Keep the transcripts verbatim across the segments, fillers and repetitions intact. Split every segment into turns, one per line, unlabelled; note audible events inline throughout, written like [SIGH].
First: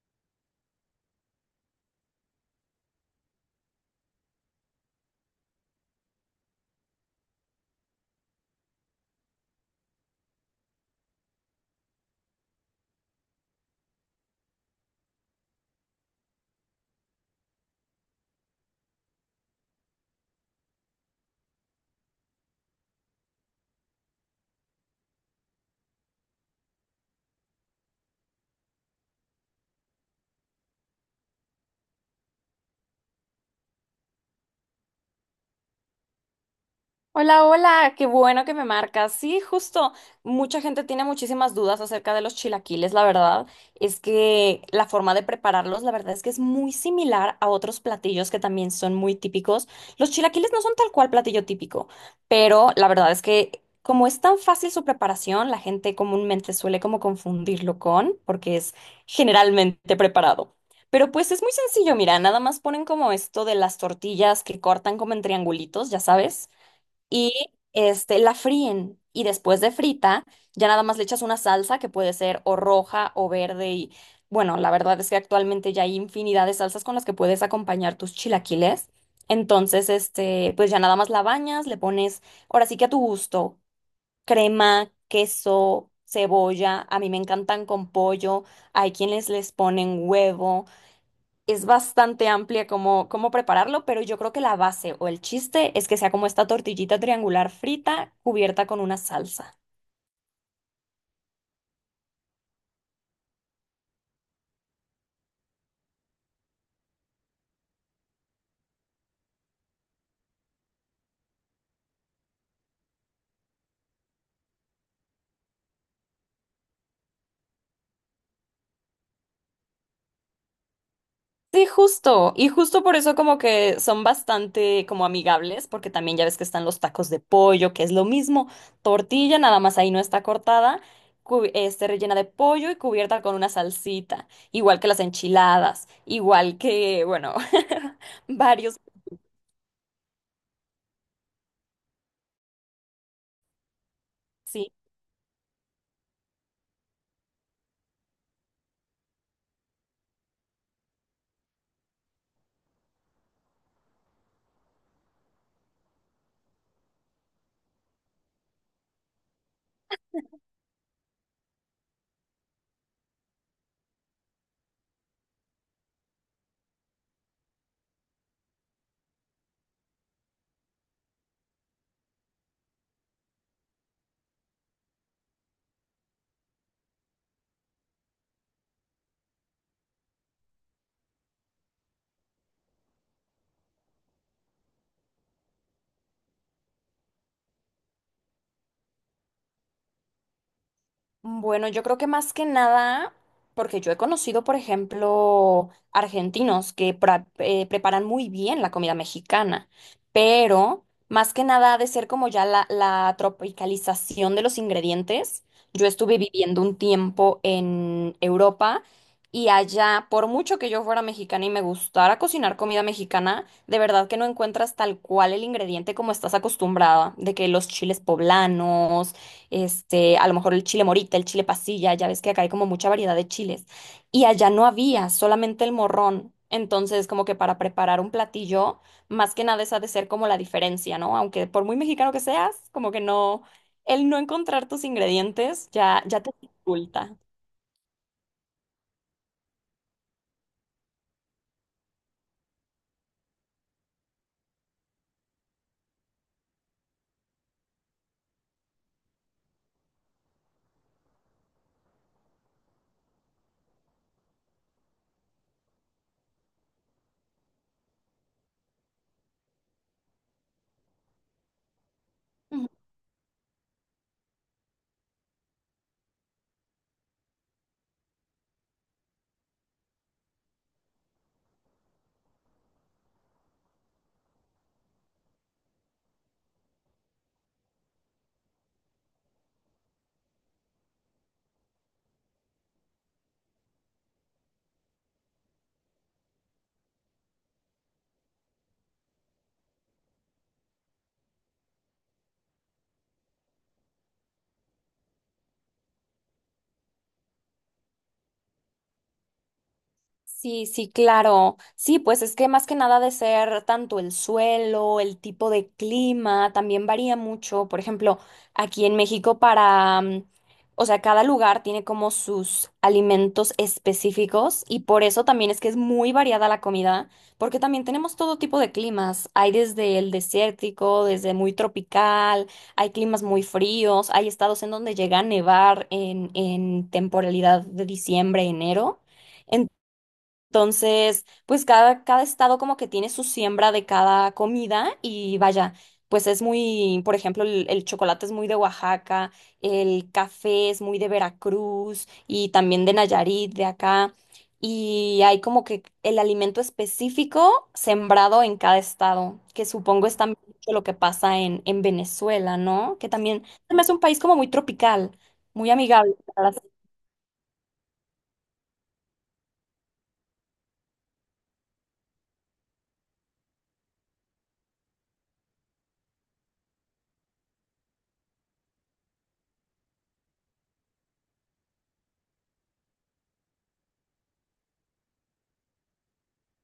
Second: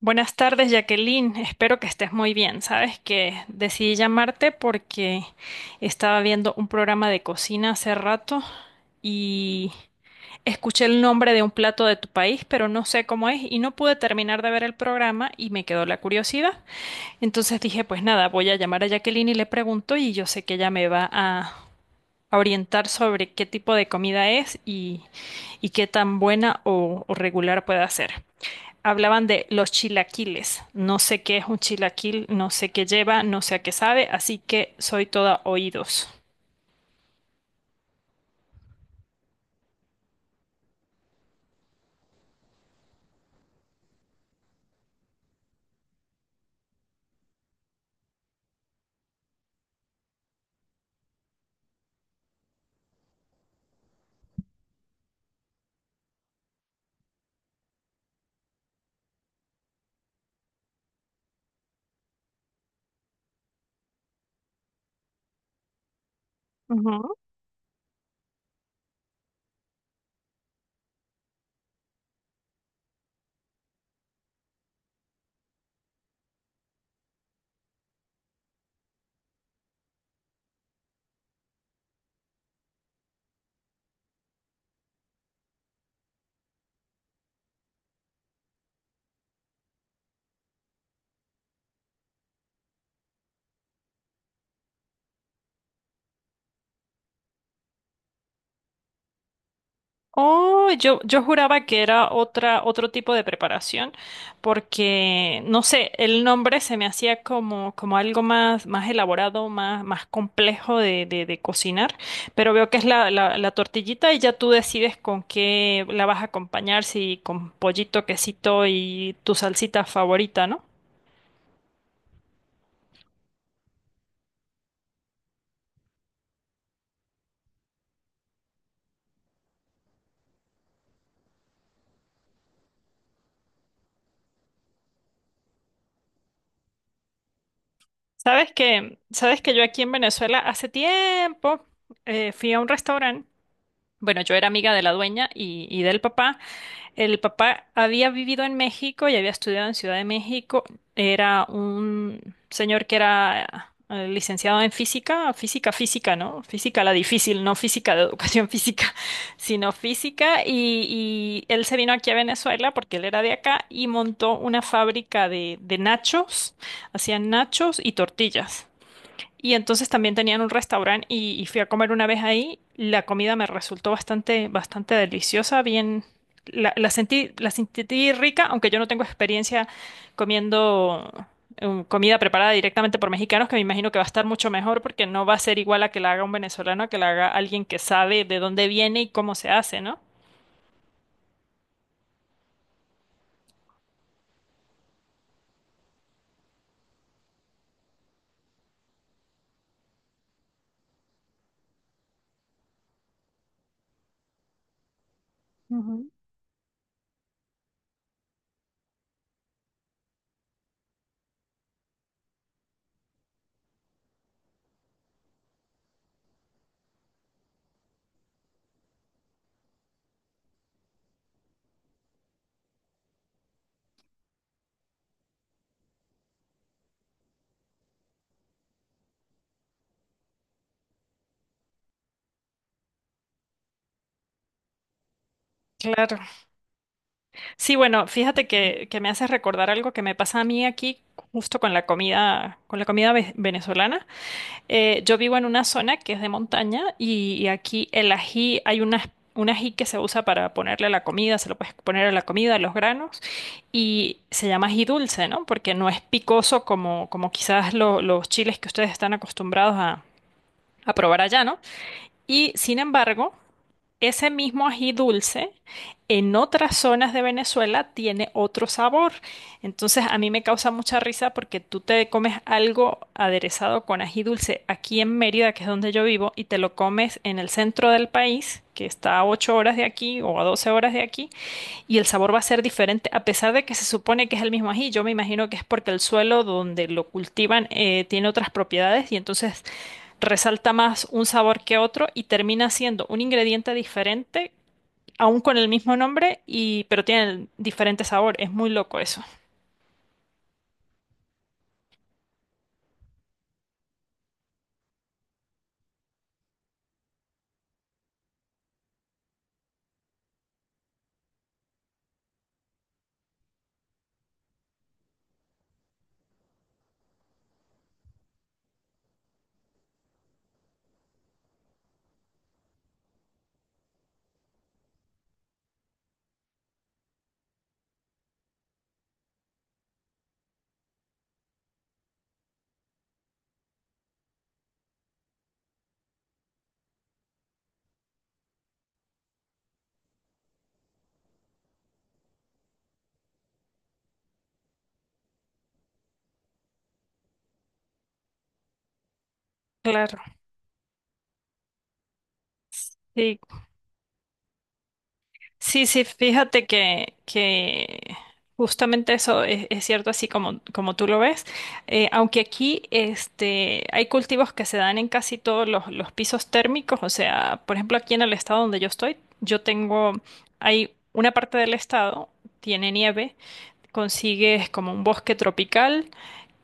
Buenas tardes, Jacqueline. Espero que estés muy bien. Sabes que decidí llamarte porque estaba viendo un programa de cocina hace rato y escuché el nombre de un plato de tu país, pero no sé cómo es y no pude terminar de ver el programa y me quedó la curiosidad. Entonces dije, pues nada, voy a llamar a Jacqueline y le pregunto y yo sé que ella me va a a orientar sobre qué tipo de comida es y, y qué tan buena o, o regular puede ser. Hablaban de los chilaquiles. No sé qué es un chilaquil, no sé qué lleva, no sé a qué sabe, así que soy toda oídos.
Hola, hola, qué bueno que me marcas. Sí, justo, mucha gente tiene muchísimas dudas acerca de los chilaquiles. La verdad es que la forma de prepararlos, la verdad es que es muy similar a otros platillos que también son muy típicos. Los chilaquiles no son tal cual platillo típico, pero la verdad es que como es tan fácil su preparación, la gente comúnmente suele como confundirlo con, porque es generalmente preparado. Pero pues es muy sencillo, mira, nada más ponen como esto de las tortillas que cortan como en triangulitos, ya sabes
Ujú.
y este, la fríen. Y después de frita, ya nada más le echas una salsa que puede ser o roja o verde. Y bueno, la verdad es que actualmente ya hay infinidad de salsas con las que puedes acompañar tus chilaquiles. Entonces, este, pues ya nada más la bañas, le pones, ahora sí que a tu gusto, crema, queso, cebolla. A mí me encantan con pollo. Hay quienes les ponen huevo, es bastante amplia cómo, cómo prepararlo, pero yo creo que la base o el chiste es que sea como esta tortillita triangular frita cubierta con una salsa.
Oh, yo, yo juraba que era otra, otro tipo de preparación, porque no sé, el nombre se me hacía como, como algo más, más elaborado, más, más complejo de, de, de cocinar, pero veo que es la, la, la tortillita y ya tú decides con qué la vas a acompañar, si con pollito, quesito y tu salsita favorita, ¿no?
Sí, justo. Y justo por eso como que son bastante como amigables, porque también ya ves que están los tacos de pollo, que es lo mismo, tortilla, nada más ahí no está cortada, cu- este, rellena de pollo y cubierta con una salsita, igual que las enchiladas, igual que, bueno, [LAUGHS]
Sabes
varios.
que, sabes que yo aquí en Venezuela hace tiempo eh, fui a un restaurante. Bueno, yo era
Sí,
amiga de la dueña y, y del papá. El papá había vivido en México y había estudiado en Ciudad de México. Era un señor que era eh, licenciado en física, física, física, ¿no? Física la difícil, no física de educación física, [LAUGHS] sino física. Y, y él se vino aquí a Venezuela porque él era de acá y montó una fábrica de, de nachos. Hacían nachos y tortillas. Y entonces también tenían un restaurante y, y fui a comer una vez ahí. La comida me resultó bastante, bastante deliciosa, bien, la, la sentí, la sentí rica, aunque yo no tengo experiencia comiendo eh, comida preparada directamente por mexicanos, que me imagino que va a estar mucho mejor porque no va a ser igual a que la haga un venezolano, a que la haga alguien que sabe de dónde viene y cómo se hace, ¿no?
bueno, yo creo que más que nada, porque yo he conocido, por ejemplo, argentinos que pra- eh, preparan muy bien la comida mexicana, pero más que nada ha de ser como ya la, la tropicalización de los ingredientes. Yo estuve viviendo un tiempo en Europa y allá, por mucho que yo fuera mexicana y me gustara cocinar comida mexicana, de verdad que no encuentras tal cual el ingrediente como estás acostumbrada, de que los chiles poblanos, este, a lo mejor el chile morita, el chile pasilla, ya ves que acá hay como mucha variedad de chiles. Y allá no había, solamente el morrón. Entonces, como que para preparar un platillo, más que nada esa ha de ser como la diferencia, ¿no? Aunque por muy mexicano que seas, como que no, el no encontrar tus ingredientes ya,
Claro.
ya te dificulta.
Sí, bueno, fíjate que, que me hace recordar algo que me pasa a mí aquí justo con la comida, con la comida ve- venezolana. Eh, yo vivo en una zona que es de montaña y, y aquí el ají, hay una, un ají que se usa para ponerle a la comida, se lo puedes poner a la comida, a los granos, y se llama ají dulce, ¿no? Porque no es picoso como, como quizás lo- los chiles que ustedes están acostumbrados a, a probar allá, ¿no? Y sin embargo, ese mismo ají dulce en otras zonas de Venezuela tiene otro sabor. Entonces a mí me causa mucha risa porque tú te comes algo aderezado con ají dulce aquí en Mérida, que es donde yo vivo, y te lo comes en el centro del país, que está a ocho horas de aquí o a doce horas de aquí, y el sabor va a ser diferente a pesar de que se supone que es el mismo ají. Yo me imagino que es porque el suelo donde lo cultivan eh, tiene otras propiedades y entonces resalta más un sabor que otro y termina siendo un ingrediente diferente, aún con el mismo nombre, y, pero tienen diferente sabor. Es muy loco eso.
Sí, sí, claro. Sí, pues es que más que nada de ser tanto el suelo, el tipo de clima, también varía mucho. Por ejemplo, aquí en México para, mm, o sea, cada lugar tiene como sus alimentos específicos y por eso también es que es muy variada la comida, porque también tenemos todo tipo de climas. Hay desde el desértico, desde muy tropical, hay climas muy fríos, hay estados en donde llega a nevar en, en temporalidad de diciembre, enero. Entonces, pues cada, cada estado como que tiene su siembra de cada comida y vaya, pues es muy, por ejemplo, el, el chocolate es muy de Oaxaca, el café es muy de Veracruz y también de Nayarit, de acá. Y hay como que el alimento específico sembrado en cada estado, que supongo es
Claro.
también mucho lo que pasa en, en Venezuela, ¿no? Que
Sí,
también se me hace un país como muy tropical, muy
sí, sí,
amigable.
fíjate que, que justamente eso es, es cierto así como, como tú lo ves. Eh, aunque aquí este, hay cultivos que se dan en casi todos los, los pisos térmicos, o sea, por ejemplo, aquí en el estado donde yo estoy, yo tengo, hay una parte del estado, tiene nieve, consigues como un bosque tropical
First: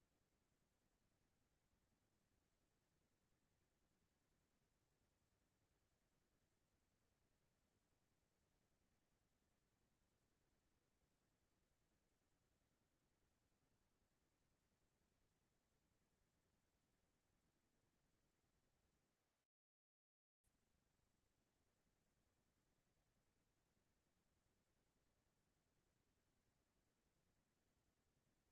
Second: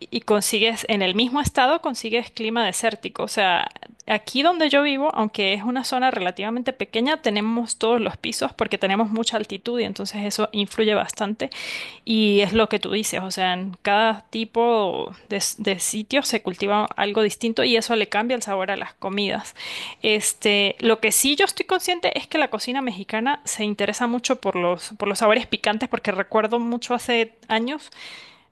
y consigues en el mismo estado consigues clima desértico. O sea, aquí donde yo vivo, aunque es una zona relativamente pequeña, tenemos todos los pisos porque tenemos mucha altitud y entonces eso influye bastante y es lo que tú dices, o sea, en cada tipo de, s- de sitio se cultiva algo distinto y eso le cambia el sabor a las comidas. Este, lo que sí yo estoy consciente es que la cocina mexicana se interesa mucho por los, por los sabores picantes, porque recuerdo mucho hace años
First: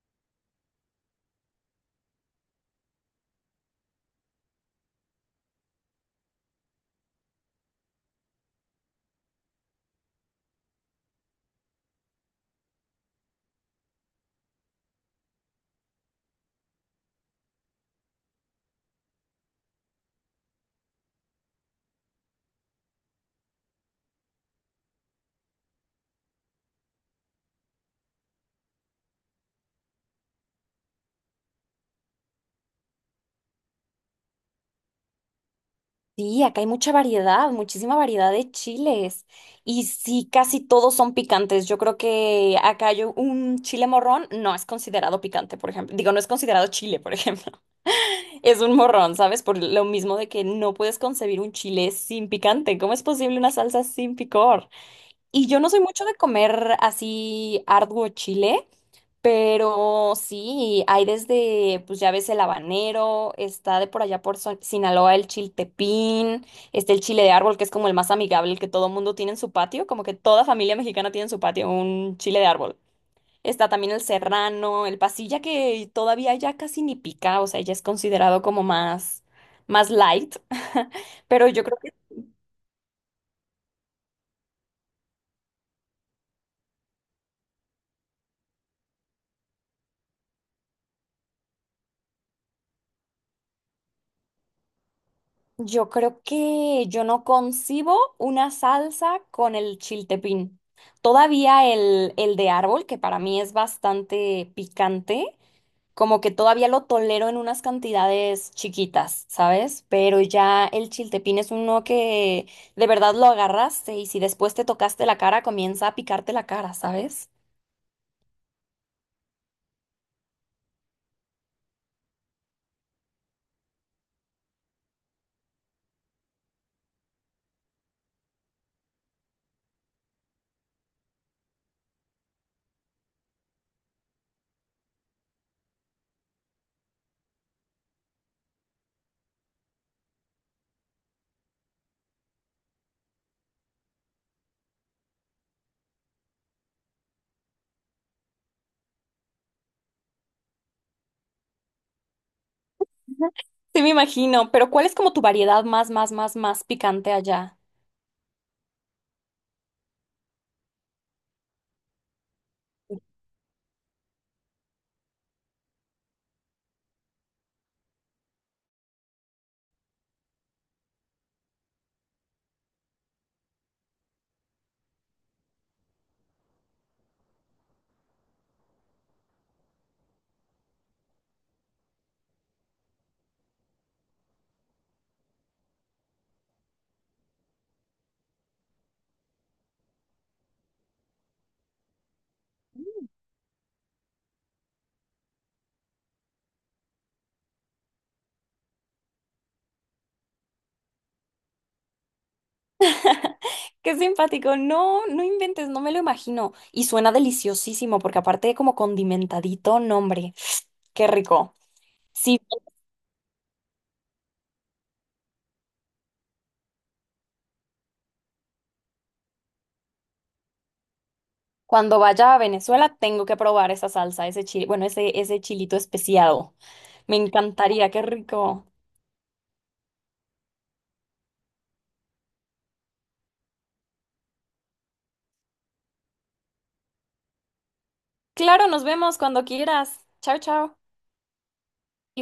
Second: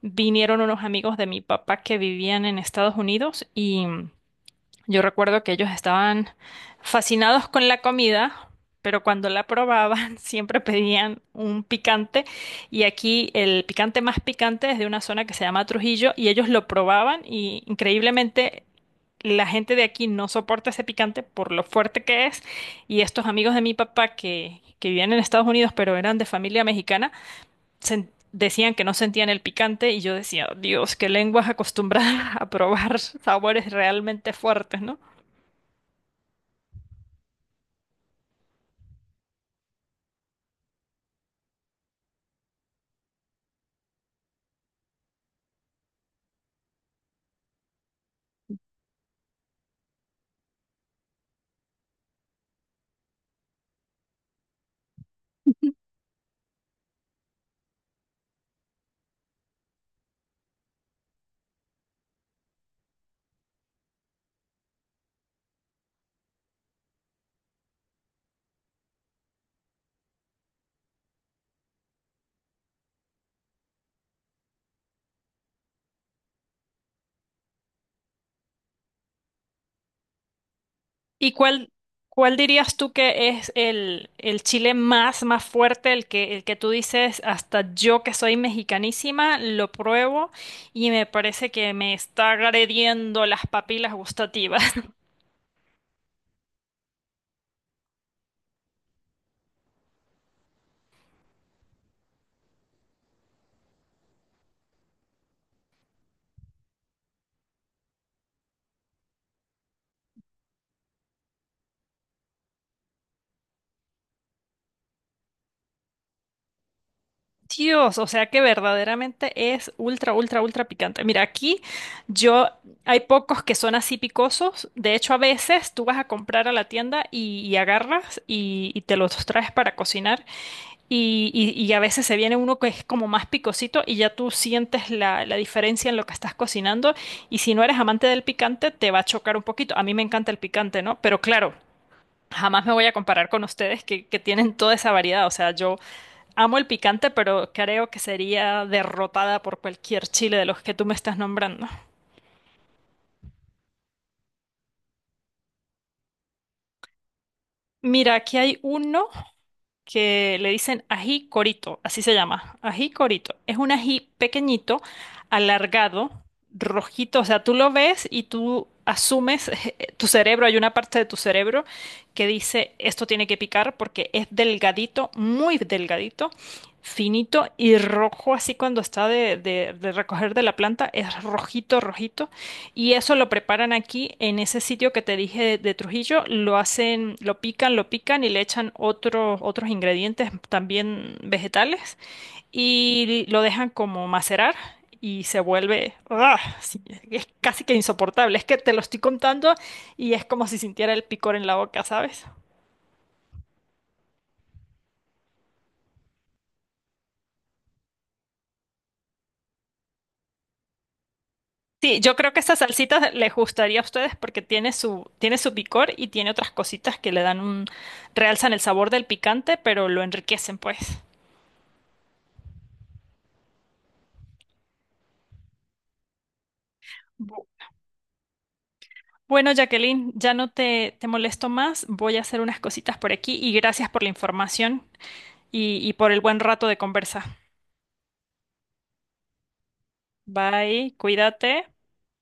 vinieron unos amigos de mi papá que vivían en Estados Unidos y yo recuerdo que ellos estaban fascinados con la comida, pero cuando la probaban [LAUGHS] siempre pedían un picante y aquí el picante más picante es de una zona que se llama Trujillo y ellos lo probaban y increíblemente la gente de aquí no soporta ese picante por lo fuerte que es y estos amigos de mi papá que, que vivían en Estados Unidos pero eran de familia mexicana sen- decían que no sentían el picante y yo decía, "Oh, Dios, qué lenguas acostumbradas [LAUGHS] a probar sabores realmente fuertes, ¿no?
Sí, acá hay mucha variedad, muchísima variedad de chiles. Y sí, casi todos son picantes. Yo creo que acá yo, un chile morrón no es considerado picante, por ejemplo. Digo, no es considerado chile, por ejemplo. [LAUGHS] Es un morrón, ¿sabes? Por lo mismo de que no puedes concebir un chile sin picante. ¿Cómo es posible una salsa sin picor? Y yo no soy mucho de comer así arduo chile. Pero sí, hay desde, pues ya ves el habanero, está de por allá por Son- Sinaloa el chiltepín, está el chile de árbol, que es como el más amigable, el que todo mundo tiene en su patio, como que toda familia mexicana tiene en su patio un chile de árbol. Está también el serrano, el pasilla, que todavía ya casi ni pica, o sea, ya es considerado como más, más light, [LAUGHS]
¿Y
pero yo
cuál,
creo.
cuál dirías tú que es el, el chile más, más fuerte, el que, el que tú dices, hasta yo que soy mexicanísima, lo pruebo y me parece que me está agrediendo las papilas gustativas? [LAUGHS]
Yo creo que yo no concibo una salsa con el chiltepín. Todavía el, el de árbol, que para mí es bastante picante, como que todavía lo tolero en unas cantidades chiquitas, ¿sabes? Pero ya el chiltepín es uno que de verdad lo agarraste y si después te tocaste la cara, comienza a picarte la cara, ¿sabes?
Dios, o sea que verdaderamente es ultra, ultra, ultra picante. Mira, aquí yo, hay pocos que son así picosos. De hecho, a veces tú vas a comprar a la tienda y, y agarras y y te los traes para cocinar. Y, y- y a veces se viene uno que es como más picosito y ya tú sientes la, la diferencia en lo que estás cocinando. Y si no eres amante del picante, te va a chocar un poquito. A mí me encanta el picante, ¿no? Pero claro, jamás me voy a comparar con ustedes que, que tienen toda esa variedad. O sea, yo amo el picante, pero creo que sería derrotada por cualquier chile de los que tú me estás nombrando.
[LAUGHS] Sí, me imagino, pero ¿cuál es como tu variedad más, más, más, más picante allá?
Mira, aquí hay uno. Que le dicen ají corito, así se llama, ají corito. Es un ají pequeñito, alargado, rojito, o sea, tú lo ves y tú asumes, [LAUGHS] tu cerebro, hay una parte de tu cerebro que dice, esto tiene que picar porque es delgadito, muy delgadito, finito y rojo, así cuando está de, de de recoger de la planta, es rojito, rojito. Y eso lo preparan aquí en ese sitio que te dije de, de Trujillo, lo hacen, lo pican, lo pican y le echan otro- otros ingredientes también vegetales y lo dejan como macerar y se vuelve, ¡ah! Sí, es casi que insoportable. Es que te lo estoy contando y es como si sintiera el picor en la boca, ¿sabes?
Qué simpático. No, no inventes, no me lo imagino. Y suena deliciosísimo, porque aparte de como condimentadito, nombre. Qué rico.
Sí, yo creo que
Sí,
esta salsita les gustaría a ustedes porque tiene su, tiene su picor y tiene otras cositas que le dan un, realzan el sabor del picante, pero lo enriquecen, pues.
cuando vaya a Venezuela tengo que probar esa salsa, ese chile, bueno, ese, ese chilito especiado. Me encantaría, qué rico.
Bueno, Jacqueline, ya no te, te molesto más. Voy a hacer unas cositas por aquí y gracias por la información y, y por el buen rato de conversa.
Claro, nos vemos cuando quieras. Chao, chao.
Bye, cuídate.